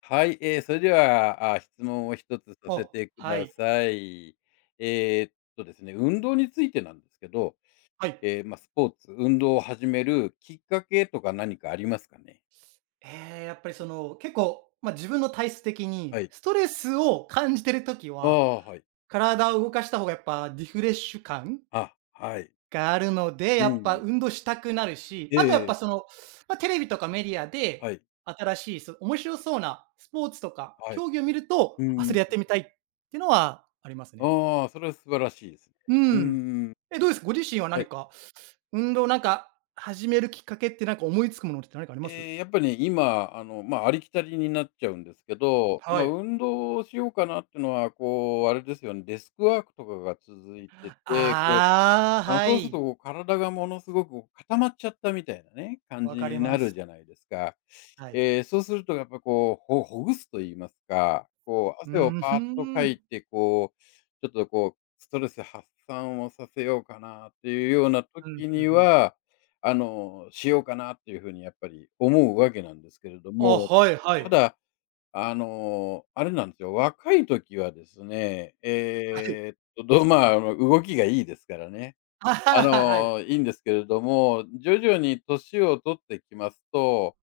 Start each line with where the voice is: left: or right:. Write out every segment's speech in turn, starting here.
left: はい、それでは、質問を一つさ
right: あ、
left: せてく
right: は
left: だ
right: い。
left: さい。ですね、運動についてなんですけど、
right: はい。
left: まあ、スポーツ、運動を始めるきっかけとか何かありますかね？
right: ええ、やっぱりその、結構、ま、自分の体質的
left: は
right: に、
left: い。
right: ストレスを感じてる時
left: あ
right: は、
left: あ、はい。
right: 体を動かした方がやっぱリフレッシュ感
left: あ、はい。
right: があるので、
left: う
right: やっぱ
left: ん。
right: 運動したくなるし、あとやっぱ
left: ええ、
right: その、ま、テレビとかメディア
left: は
right: で、
left: い、
right: 新しい面白そうなスポーツとか
left: はい。
right: 競技を見ると、
left: う
right: あ、そ
left: ん。
right: れやってみたいってのはありますね。
left: ああ、それは素晴らしいですね。
right: う
left: う
right: ん。
left: ん。
right: え、どうです？ご自身は
left: はい。
right: 何か、運動なんか始めるきっかけってなんか思いつくものって何かあります？
left: ええ、やっぱりね今、まあ、ありきたりになっちゃうんですけど、ま
right: は
left: あ、
right: い。
left: 運動をしようかなっていうのは、こう、あれですよね。デスクワークとかが続いてて、
right: ああ、は
left: そうすると
right: い。
left: こう体がものすごくこう固まっちゃったみたいなね、感じ
right: わかり
left: にな
right: ま
left: る
right: す。
left: じゃないですか。
right: はい。
left: そうするとやっぱこう、ほぐすと言いますか、こう、
right: う
left: 汗を
right: ーん、ふ
left: パーッと
right: ー
left: か
right: ん。
left: いて、こう、ちょっとこう、ストレス発散をさせようかなっていうような
right: うん、
left: 時
right: ふん
left: に
right: ふん。
left: は、しようかなっていうふうにやっぱり思うわけなんですけれど
right: あ、
left: も、
right: はいは
left: た
right: い。
left: だ、あれなんですよ。若い時はですね、
right: はい。あ、
left: ど
right: そう、分
left: ま
right: か
left: あ、
right: る。
left: 動きがいいですからね。
right: あ、はい。
left: いいんですけれども、徐々に年を取ってきますと、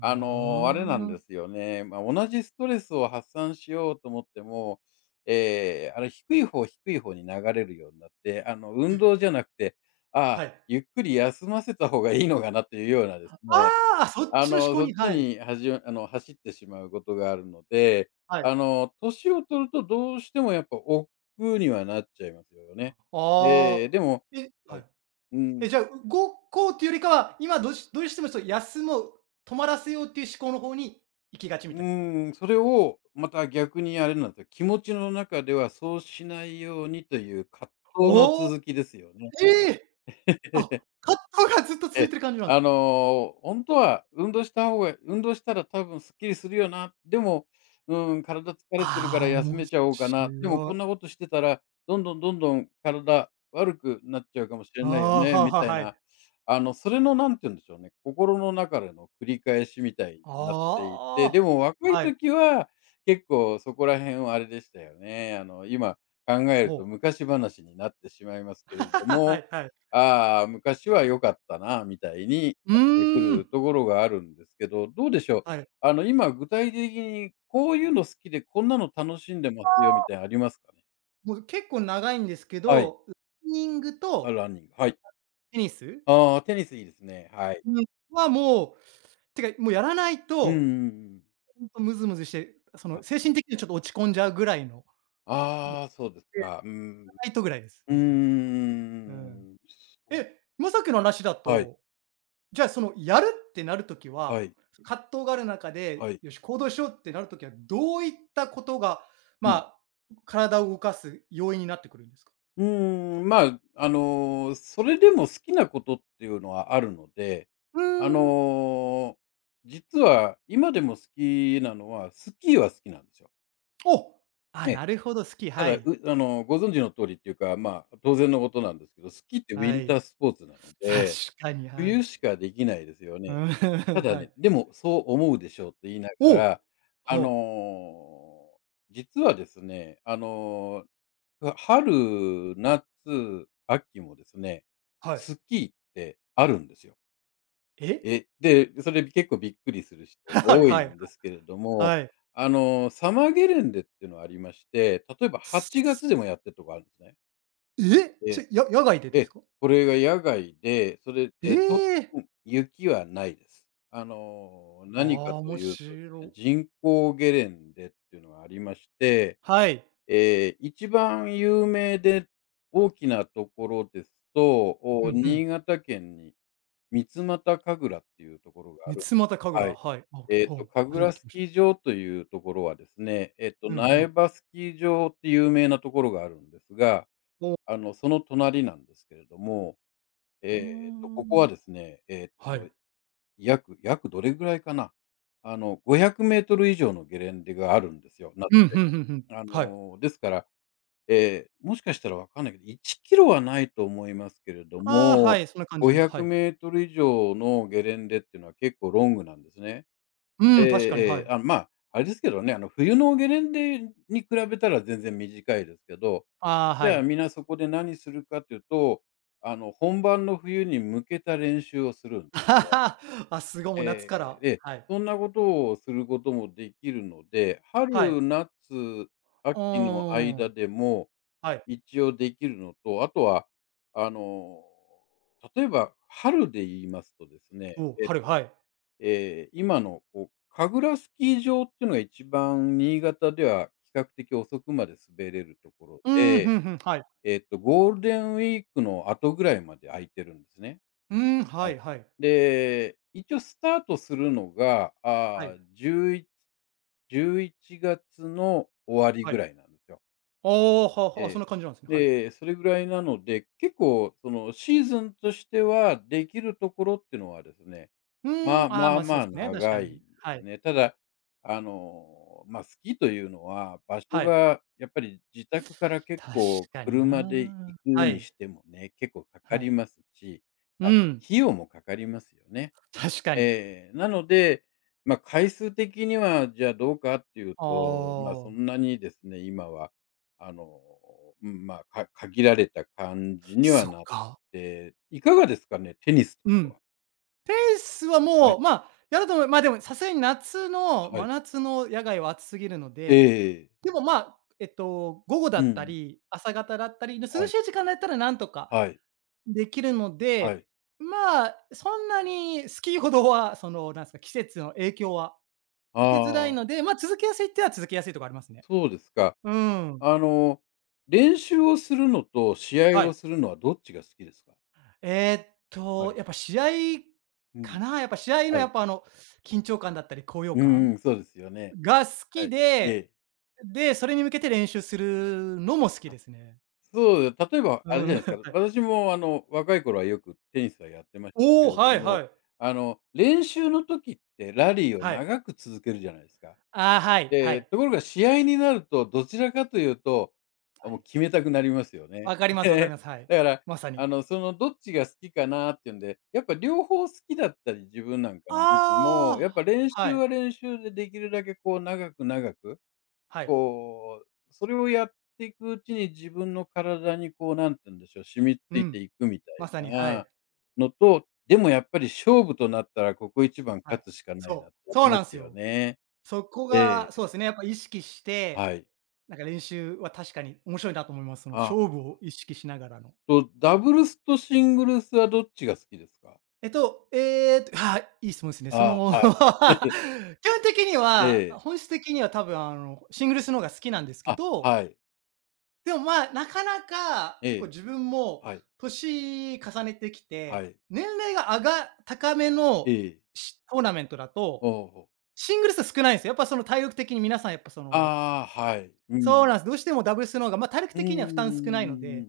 left: あ
right: あ
left: れなんで
right: あ。
left: すよね。まあ、同じストレスを発散しようと思っても、ええ、あれ、低い方低い方に流れるようになって、運
right: え
left: 動じゃなくて、あ
right: は
left: あ、
right: い。
left: ゆっくり休ませた方がいいのかなっていうようなですね、
right: ああ、そっちの思考
left: そっ
right: に、
left: ち
right: はい。
left: にはじあの、走ってしまうことがあるので、
right: はい。あ
left: 年を取るとどうしてもやっぱ億劫にはなっちゃいますよね。
right: あ。
left: ええ、でも、
right: え、
left: は
right: はい。
left: い。うん、
right: え、じゃあ、うごこうっていうよりかは、今どうしても、休もう、止まらせようっていう思考の方に行きがちみた
left: う
right: いな。
left: ん、それをまた逆にあれなんですよ。気持ちの中ではそうしないようにという葛藤の
right: おお、
left: 続きですよね。
right: ええ！あ、葛藤がずっと
left: え
right: 続い
left: え、
right: てる感じなん、
left: ほんは運動した方が運動したら多分すっきりするよな、でも、うん、体疲れてるから
right: ああ、
left: 休
right: 面
left: めちゃおうかな、でも
right: 白
left: こんな
right: い。
left: ことしてたら、どんどんどんどん体悪くなっちゃうかもしれ
right: あ
left: ないよ
right: あ、
left: ね、
right: は
left: み
right: は、
left: たい
right: はい。
left: な、それのなんて言うんでしょうね、心の中での繰り返しみたいになっていて、
right: あ
left: で
right: あ、
left: も若い
right: はい。
left: 時は結構そこら辺はあれでしたよね。今考える
right: ほ
left: と
right: う。
left: 昔話になってしまいますけれど
right: は
left: も、
right: いはい。
left: ああ、昔は良かったなみたいに
right: う
left: なってく
right: ーん。
left: るところがあるんですけど、どうでしょう。
right: はい。
left: 今具体的にこういうの好きで、こんなの楽しんでますよみたいなのありますかね？
right: もう結構長いんですけ
left: はい。
right: ど、ランニング
left: あ、
right: と
left: ランニング、はい。
right: テニス？
left: ああ、テニスいいですね。はい。
right: うん、はもう、てか、もうやらない
left: うんうん
right: と、
left: うん。
right: ほんとムズムズして、そ
left: あ、
right: の精神的にちょっと落ち込んじゃうぐらいの、
left: ああ、そうです
right: や
left: か。うん。
right: らないとぐらいです、
left: う
right: 本当に。
left: ー
right: うん。
left: ん。そう。
right: え、まさきの話だ
left: はい、
right: と、じゃあ、その、やるってなるとき
left: は
right: は、
left: い、
right: 葛藤がある中
left: は
right: で、
left: い。
right: よし、行動しようってなるときは、どういったことが、
left: うん。
right: まあ、体を動かす要因になってくるんですか？
left: うーん、まあ、それでも好きなことっていうのはあるので、
right: う
left: あ
right: ーん。
left: の、実は今でも好きなのは、スキーは好きなんですよ。
right: お！
left: え
right: あ、
left: え。
right: なるほど、好き、
left: た
right: は
left: だ、
right: い。
left: うあの、ご存知の通りっていうか、まあ、当然のことなんですけど、スキーってウィ
right: は
left: ンタ
right: い。
left: ースポーツなの
right: 確
left: で、
right: かに、は
left: 冬
right: い。
left: しかできないですよ
right: う
left: ね。
right: ん、
left: た だ
right: は
left: ね、
right: い。
left: でもそう思うでしょうと言いなが
right: お
left: ら、あ
right: お！
left: の、実はですね、春、夏、秋もですね、
right: はあ、はい。
left: スキーってあるんですよ。
right: え？
left: で、それ結構びっくりする人 が
right: はい
left: 多
right: はい、は
left: い
right: いうんはい
left: んですけれど
right: おはは
left: も、
right: いえ はいはいはい
left: サマーゲレンデっていうのがありまして、例えば8
right: す、
left: 月でもやってるとこあるんですね。
right: え？そ
left: で、
right: れ、野外でです
left: え、
right: か？
left: これが野外で、それで、
right: ええ！
left: 雪はないです。
right: ああー、
left: 何かと
right: 面
left: いうとですね、
right: 白い。
left: 人工ゲレンデっていうのがありまして、
right: はい。
left: えー一番有名で大きなところですと、
right: うん、うん。
left: 新潟県に三俣神楽っていうところがあ
right: 三
left: る。
right: 俣神
left: はい。
right: 楽、はい。あ、おきほう、
left: 神
right: 初め
left: 楽
right: て聞き
left: ス
right: まし
left: キ
right: た。
left: ー場というところはですね、
right: うんう
left: 苗
right: ん。
left: 場スキー場って有名なところがあるんですが、
right: おう
left: その隣なんですけれども、
right: ー
left: ここは
right: ん。
left: ですね、
right: は
left: と、
right: い。
left: 約どれぐらいかな、500メートル以上のゲレンデがあるんですよ、夏
right: うん、
left: で
right: ふん
left: も。
right: ふんふん。はい。
left: ですから、えもしかしたらわかんないけど、1キロはないと思いますけれど
right: ああ、は
left: も、
right: い、そんな感じ
left: 500
right: の、は
left: メ
right: い。
left: ートル以上のゲレンデっていうのは結構ロングなんですね。え
right: うん、
left: え
right: 確かに、はい。
left: あ、まあ、あれですけどね。冬のゲレンデに比べたら全然短いですけど、
right: ああ、
left: じ
right: は
left: ゃあ
right: い。
left: みんなそこで何するかというと、本番の冬に向けた練習をするんで すよ。
right: あ、すご、もう夏から、
left: で、
right: はい。
left: そんなことをすることもできるので、
right: はい。
left: 春、夏、
right: うー
left: 秋の間
right: ん。
left: でも
right: はい。
left: 一応できるのと、あとは、あの、例えば春で言いますとですね、
right: おお、
left: え、
right: 春、はい。
left: ええ今のこう、神楽スキー場っていうのが一番新潟では比較的遅くまで滑れるところ
right: うーん、ふ
left: で、
right: んふん、はい。
left: ゴールデンウィークの後ぐらいまで空いてるんですね。
right: うーん、は
left: はい。
right: いはい。
left: で、一応スタートするのが、
right: はいお
left: ああ、
right: 春
left: 1111月の
right: はいうんふんふんはいうんはいはいはいは
left: 終わりぐ
right: い、
left: らいなんですよ。
right: ああ、は
left: え
right: はそん
left: え。
right: な感じなんですね、はい。
left: で、それぐらいなので、結構そのシーズンとしては、できるところってのはですね、
right: う
left: ま
right: ー
left: あ
right: ん、ああ、
left: まあ
right: ま、そ
left: ま
right: う
left: あ
right: すね、確か
left: 長い
right: に。
left: ん
right: は
left: です
right: い、
left: ね。ただ、まあ、スキーというのは、場所
right: はい。
left: がやっぱり自宅から結
right: 確
left: 構
right: かに
left: 車で行
right: な。
left: く
right: は
left: に
right: い、
left: してもね、結構かか
right: は
left: り
right: い。
left: ますし、ま
right: う
left: あ、
right: ん。
left: 費用もかかりますよね。
right: 確かに。
left: ええ、なので、まあ、回数的には、じゃあどうかっていう
right: あ
left: と、まあ、そ
right: あ、
left: んなにですね、今は、あの、うん、まあ、限られた感じには
right: そっ
left: なっ
right: か。
left: て、いかがですかね？テニス
right: う
left: と
right: ん。
left: かは。
right: ペースは
left: はい、
right: もう、まあ、やると思う、ま、でもさすがに夏の
left: は
right: 真
left: い。
right: 夏の野外は暑すぎるの
left: え
right: で、
left: え、
right: でも、まあ、午後だ
left: う
right: った
left: ん、
right: り、朝方だったりの
left: は
right: 涼し
left: い、
right: い時間だったらなんとか
left: はい、
right: できるの
left: は
right: で、
left: い。
right: まあ、そんなにスキーほどは、その、なんですか、季節の影響は受けづらい
left: ああ、
right: ので、まあ、続けやすいっては続けやすいとこありますね。
left: そうですか。
right: うん。
left: あの、練習をするのと試
right: は
left: 合を
right: い。
left: するのはどっちが好きですか？はい。
right: やっぱ試合
left: うん、
right: かな、やっぱ試合の
left: は
right: や
left: い。
right: っぱ緊張感だったり高揚
left: うん
right: 感
left: うん、そうですよね。
right: が好
left: は
right: き
left: い。え
right: で、
left: え。
right: で、それに向けて練習するのも好き
left: あ、
right: ですね。
left: そう、例えばあ
right: う
left: れじゃない
right: ん。
left: ですか。私も若い頃はよくテニスはやってましたけ
right: おお、
left: れど
right: はいは
left: も、
right: い。
left: 練習の時ってラリーを
right: はい。
left: 長く続けるじゃないですか。
right: ああ、はいは
left: で、
right: い。
left: ところが試合になると、どちらかというと、
right: は
left: もう
right: い。
left: 決めたくなりますよね。
right: わかりますわかりま す。はい。
left: だから、
right: まさに。
left: そのどっちが好きかなっていうんで、やっぱ両方好きだったり、自分なんかの時も、や
right: あ
left: っぱ
right: あ、
left: 練
right: は
left: 習
right: い、
left: は練習でできるだけこう長く長く
right: はい。
left: こう、それをやっていくうちに自分の体にこう、なんて言うんでしょう、染み
right: う
left: 付いて
right: ん。
left: いくみたい
right: まさに、は
left: な
right: い、
left: のと、でもやっぱり勝負となったらここ一番
right: はい。
left: 勝つしかないなっ
right: そ
left: て
right: う、
left: あ
right: そ
left: り
right: う
left: ま
right: なんで
left: す
right: す
left: よ
right: よ。
left: ね。
right: そこ
left: え
right: が、
left: え、
right: そうですね、やっぱ意識して、
left: はい。
right: なんか練習は確かに面白いなと思います。その
left: あ、
right: 勝負を意識しながらの。
left: ダブルスとシングルスはどっちが好きですか？
right: えっと、えはい、いい質問ですね。そ
left: あ、
right: の
left: は
right: 基
left: い。
right: 本的に
left: え
right: は、
left: え。
right: 本質的には多分シングルスの方が好きなんですけ
left: あ、
right: ど、
left: はい。
right: でもまあ、なかなか
left: え
right: 結構
left: え、
right: 自分も
left: はい、
right: 年重ねてき
left: は
right: て、
left: い。
right: 年齢が上が高め
left: え
right: の
left: え。
right: トーナメントだと、
left: おお、ほう。
right: シングルス少ないんですよ。やっぱその体力的に皆さんやっぱその
left: ああ、はい。う
right: そうな
left: ん。
right: んです。どうしてもダブルスの方が、まあ、体力
left: うん
right: 的には
left: う
right: 負
left: ん
right: 担少ないの
left: うん
right: で、
left: う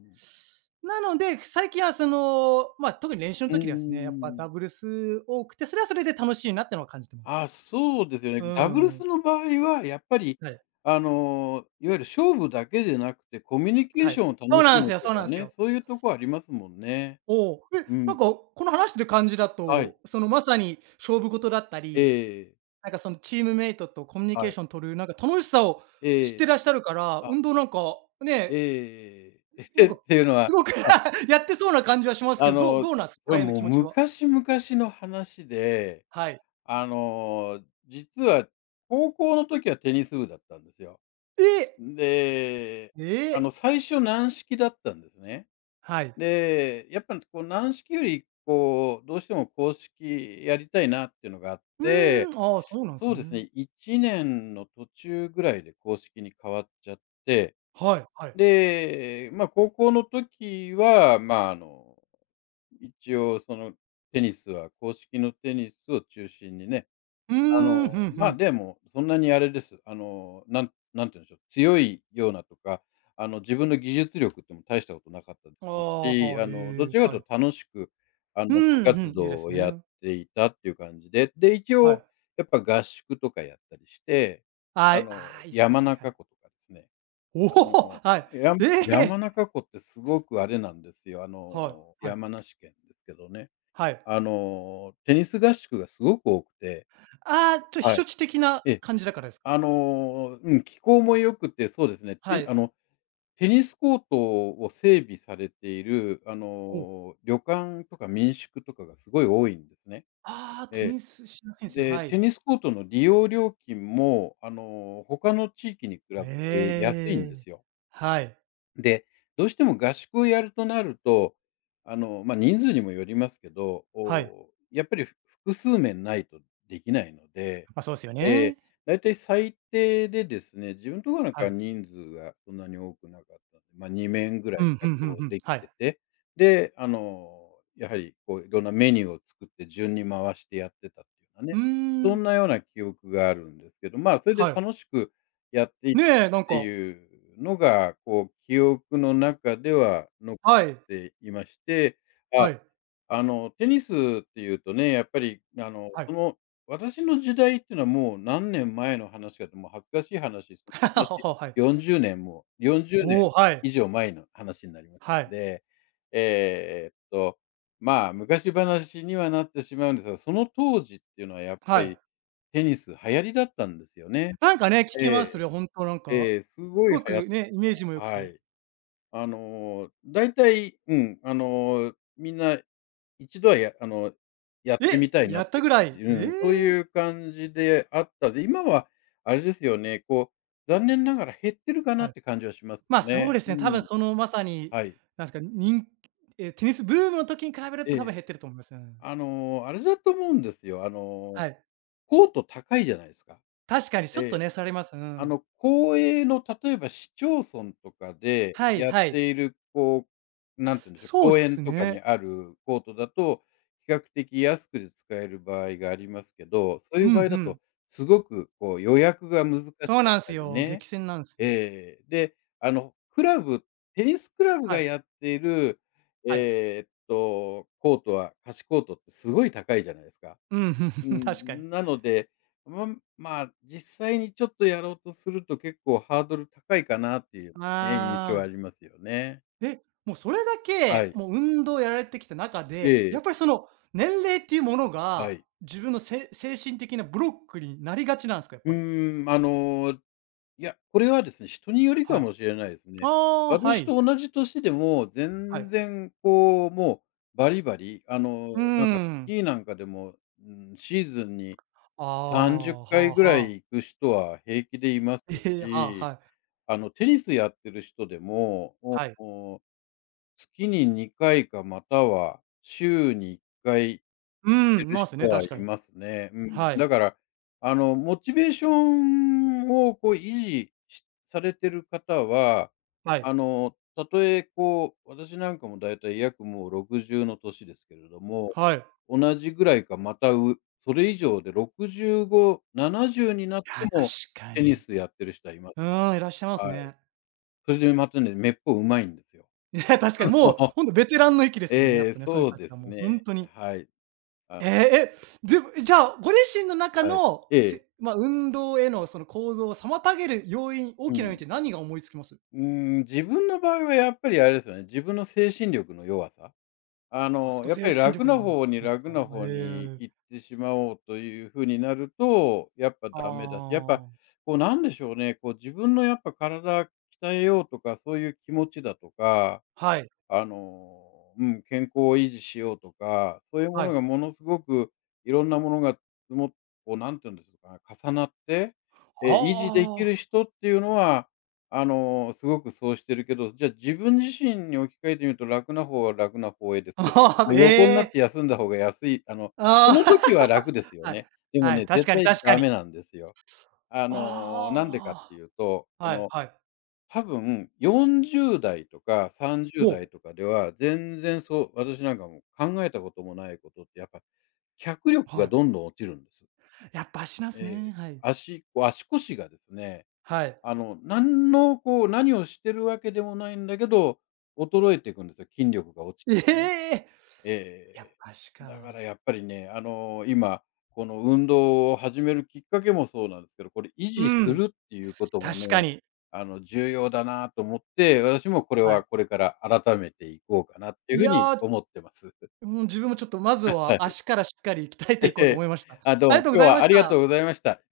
right: なので、最近はその、まあ、特に練習の
left: うんうん
right: 時ですね、やっぱ
left: うん。
right: ダブルス多くて、それはそれで楽しいなってのは感じてます。
left: あ、そうですよ
right: う
left: ね。ダブルス
right: ん。
left: の場合はやっぱり、
right: はい。
left: いわゆる勝負だけでなくて、コミュニケー
right: は
left: シ
right: い。
left: ョンを楽
right: そう
left: し
right: なんです
left: む
right: よ、
left: と
right: そうな
left: か
right: んです
left: ね、
right: よ。
left: そういうとこありますもんね。
right: おお。え、
left: う
right: な
left: ん。
right: んか、この話してる感じだ
left: はい。
right: と、その、まさに勝負事だったり、
left: ええ、
right: なんかそのチームメイトとコミュニケ
left: は
right: ー
left: い。
right: ション取る、なんか楽しさを
left: え
right: 知っ
left: え、
right: てらっしゃるから、
left: あ、
right: 運動なんか、ね、
left: ええ
right: なん
left: っ
right: か
left: ていうのは、
right: すごく
left: あ、
right: やってそうな感じはします
left: あ
right: けど、どう
left: の、
right: どうなんです？かここ
left: これ
right: ら辺の
left: もう
right: 気持ちは。
left: 昔々の話で、
right: はい。
left: 実は高校の時はテニス部だったんですよ。
right: え！
left: で、
right: ええ！
left: 最初軟式だったんですね。
right: はい。
left: で、やっぱりこう軟式より、こう、どうしても硬式やりたいなっていうのがあっ
right: う
left: て、
right: ーん、ああ、そうなんで
left: そ
right: す
left: うです
right: ね。
left: ね、1年の途中ぐらいで硬式に変わっちゃって、
right: はいはい。
left: で、まあ、高校の時は、まあ、一応そのテニスは硬式のテニスを中心にね。
right: うーん、ふんふ
left: ま、
right: ん。
left: でも、そんなにあれです。なんなんて言うんでしょう、強いようなとか、自分の技術力っても大したことなかったで
right: あ
left: す
right: あ、
left: し、
right: はいえ
left: ど
right: え、
left: ちらかと
right: は
left: い
right: い。
left: うと楽しく、
right: う
left: 部
right: ん、ふ
left: 活
right: ん、いいで
left: 動
right: す
left: をやっ
right: ね。
left: ていたっていう感じで、で、一
right: は
left: 応
right: い。
left: やっぱ合宿とかやったりして、
right: あいああ、いいっすね、
left: 山
right: 確か
left: 中
right: に。
left: 湖とかですね、
right: お
left: あ
right: お、
left: の、
right: はい。ええ！
left: 山中湖ってすごくあれなんですよ、
right: はいはい、
left: 山梨県ですけどね。
right: はい。
left: テニス合宿がすごく多くて、
right: ああ、避
left: はい。
right: 暑地的な
left: ええ。
right: 感じだからですか？
left: うん、気候も良くて、そうですね、
right: は
left: え、あ
right: い。
left: の、テニスコートを整備されている、
right: お
left: 旅館とか民宿とかがすごい多いんですね。
right: ああ、
left: え
right: テ
left: え。
right: ニスしなせんすね、
left: で、
right: は
left: テ
right: い。
left: ニスコートの利用料金も、他の地域に比べて安いんで
right: ええ。
left: すよ。
right: はい、
left: で、どうしても合宿をやるとなると、まあ、人数にもよりますけど、
right: はい。
left: やっぱり複数面ないとできないので、
right: ま、そうですよ
left: え
right: ね。
left: だいたい最低でですね、自分とこなんか
right: は
left: は
right: い。
left: 人数がそんなに多くなかったので、まあ、2面ぐら
right: う
left: い
right: ん、ふ
left: 確
right: んふ
left: 保
right: んふん、
left: でき
right: は
left: て
right: い。
left: て、で、やはりこういろんなメニューを作って順に回してやってたっていうか
right: う
left: ね、
right: ー
left: そ
right: ん、
left: んなような記憶があるんですけど、まあ、それで
right: はい。
left: 楽しくやってい
right: ね
left: た
right: え、な
left: っ
right: ん
left: て
right: か
left: いうのが、こう、記憶の中では残っ
right: はい、
left: ていまして、
right: は
left: あ、
right: い、
left: テニスっていうとね、やっぱり、
right: はい。
left: 私の時代っていうのはもう何年前の話かと、もう恥ずかしい話、そ
right: は
left: の話、
right: は、はい。
left: 40年
right: おお、はい、
left: 以上前の話になります
right: は
left: ん
right: い、
left: で、ええと、まあ、昔話にはなってしまうんですが、その当時っていうのはやっぱ
right: はい。
left: りテニス流行りだったんですよね。
right: なんかね、聞
left: え
right: きます、そ
left: え、
right: れ、なんか、
left: ええ、すご
right: す
left: い
right: ご
left: 流行っ、
right: くね、イメージも良く
left: は
right: て。
left: い。大体、うん、みんな一度は、やあの、やってみ
right: え、
left: たいな
right: や
left: っ
right: っ
left: てい
right: た
left: う
right: ぐら
left: 感
right: い。
left: じ、
right: え
left: う
right: え、
left: ん、そういう感じであった。で、今はあれですよね、こう、残念ながら減ってるかな
right: は
left: っ
right: い。
left: て感じはしますよ
right: ま、そう
left: ね。
right: です
left: う
right: ね、多分
left: ん。
right: そのまさに、
left: はい。
right: なんですか、え、テニスブームの時に比べる
left: え
right: と多分
left: え。
right: 減ってると思います。うん。
left: あれだと思うんですよ、
right: はい。
left: コート高いじゃないですか。
right: 確かにち
left: え
right: ょっと
left: え。
right: ね、それあります。うん。
left: 公営の例えば市町村とかで
right: はい
left: やっ
right: はい。
left: ている、こう、なんて言うんでしょう、
right: そうっ
left: 公園
right: す
left: とかに
right: ね。
left: あるコートだと、比較的安くで使える場合がありますけど、そうい
right: う
left: う
right: ん、う
left: 場合だと、
right: ん。
left: すごくこう予約が難しかっ
right: そうなんす
left: たり
right: よ。
left: ね。
right: 激戦なんですよ。
left: ええ、で、あの、クラブテニスクラブ
right: は
left: が
right: い、
left: やっている、
right: はい。
left: コートは貸しコートってすごい高いじゃないですか。
right: うん、
left: う
right: 確かに。
left: ん、なので、ままあ、実際にちょっとやろうとすると結構ハードル高いかなっていうね、印象はあ
right: ああ、
left: りますよね。
right: え、もうそれだ
left: は
right: け、
left: い。
right: もう運動をやられてきた中で、や
left: で、
right: っぱりその年齢っていうもの
left: は
right: が、
left: い。
right: 自分の精神的なブロックになりがちなんですか？やっ
left: う
right: ぱり。
left: ーん、いや、これはですね、人によりか
right: はい。
left: もしれないです
right: あ
left: ね。
right: あ、は
left: 私
right: い。
left: と同じ年でも
right: は
left: 全
right: い。
left: 然こう、もうバリバリ、
right: うー
left: なんかス
right: ん。
left: キーなんかでも、うん、シーズンに
right: あ
left: 30
right: あ、は
left: 回
right: あは
left: ぐらい
right: あ。
left: 行く人は平気でいます
right: ええ、はあ、
left: し、
right: はい。
left: テニスやってる人でも、お。
right: はい。
left: おお月に2回かまたは週に1回行
right: うー
left: って
right: ん、い
left: る
right: ます
left: 人
right: ね、
left: は
right: 確か
left: い
right: に。
left: ますね。うん。
right: はい。
left: だから、モチベーションをこう維持しされてる方は、
right: はい。
left: たとえこう、私なんかもだいたい約もう60の年ですけれども、
right: はい。
left: 同じぐらいかまた、それ以上で65、70になっ
right: い
left: て
right: や、確
left: も
right: か
left: テニ
right: に。
left: スやってる人はいます。
right: うーん、いらっしゃいます
left: は
right: ね。
left: い。それでまたね、めっぽううまいんですよ。
right: いや、確か
left: あ
right: にもう
left: の、
right: ほんとベテランの域ですもんね、や
left: え
right: っ
left: え、
right: ぱね、そういう
left: そう
right: 人た
left: で
right: ちは
left: す
right: もうほん
left: ね。
right: とに。
left: はい。あ、
right: ええ、え、でも、じゃあ、ご自身の中
left: はい。
right: の、
left: ええ、
right: 運動へのその行動を妨げる要因、
left: う
right: 大きな要因っ
left: ん。
right: て何が思いつきます？
left: うーん、自分の場合はやっぱりあれですよね、自分の精神力の弱さ。
right: あ、すごい
left: やっぱ
right: 精
left: り
right: 神
left: 楽
right: 力
left: な
right: の話
left: 方に
right: です
left: 楽
right: か、
left: な方に
right: え
left: 行っ
right: え。
left: てしまおうという風になると、やっぱ
right: あ
left: ダメだし、やっぱ
right: あ、
left: こうなんでしょうね、こう自分のやっぱ体鍛えようとか、そういう気持ちだとか、
right: はい、
left: うん、健康を維持しようとか、そういうも
right: は
left: の
right: い。
left: がものすごくいろんなものが積もこうなんて言うんですかね、重なって、維持でき
right: あ
left: る
right: あ、
left: 人っていうのは、すごくそうしてるけど、じゃあ自分自身に置き換えてみると楽な方は楽な方へで すけど、
right: ああ、
left: まあ、
right: え
left: 横になっ
right: え、
left: て休んだ方が安い、そ
right: ああ、
left: の時は楽です よ
right: はい、
left: ね。でも
right: は
left: ね、
right: い、確
left: 絶
right: かに
left: 対
right: 確か
left: ダ
right: に。
left: メなんですよ。なんでかっ
right: あ
left: ていうと、
right: あ、
left: そ
right: はい
left: の
right: はい。
left: 多分40代とか30代
right: お、
left: とかでは、全然そう私なんかも考えたこともないことって、やっぱ脚力
right: は
left: が
right: い。
left: どんどん落ちるんです。
right: やっぱ足なんす
left: ええ、
right: ね、はい。
left: こう足腰がですね、
right: はい。
left: なんのこう、何をしてるわけでもないんだけど、衰えていくんですよ、筋力が落ち
right: え
left: てね。
right: え！やっ
left: ええ。
right: ぱ足
left: だか
right: か。
left: らやっぱりね、今、この運動を始めるきっかけもそうなんですけど、これ維
right: う
left: 持す
right: ん、
left: るっていうことも
right: 確か
left: ね、
right: に。
left: 重要だなと思って、私もこれ
right: は
left: は
right: い。
left: これから改めていこうかなっていう
right: い
left: ふうに
right: や
left: 思ってます。
right: うん、自分もちょっとまず
left: は
right: は
left: い。
right: 足からしっかり鍛えていこうと 思いました。
left: あ、ど
right: あ
left: う
right: り
left: も、
right: がとうご
left: 今日
right: ざい
left: は
right: ま
left: あ
right: し
left: りがと
right: た。
left: うございました。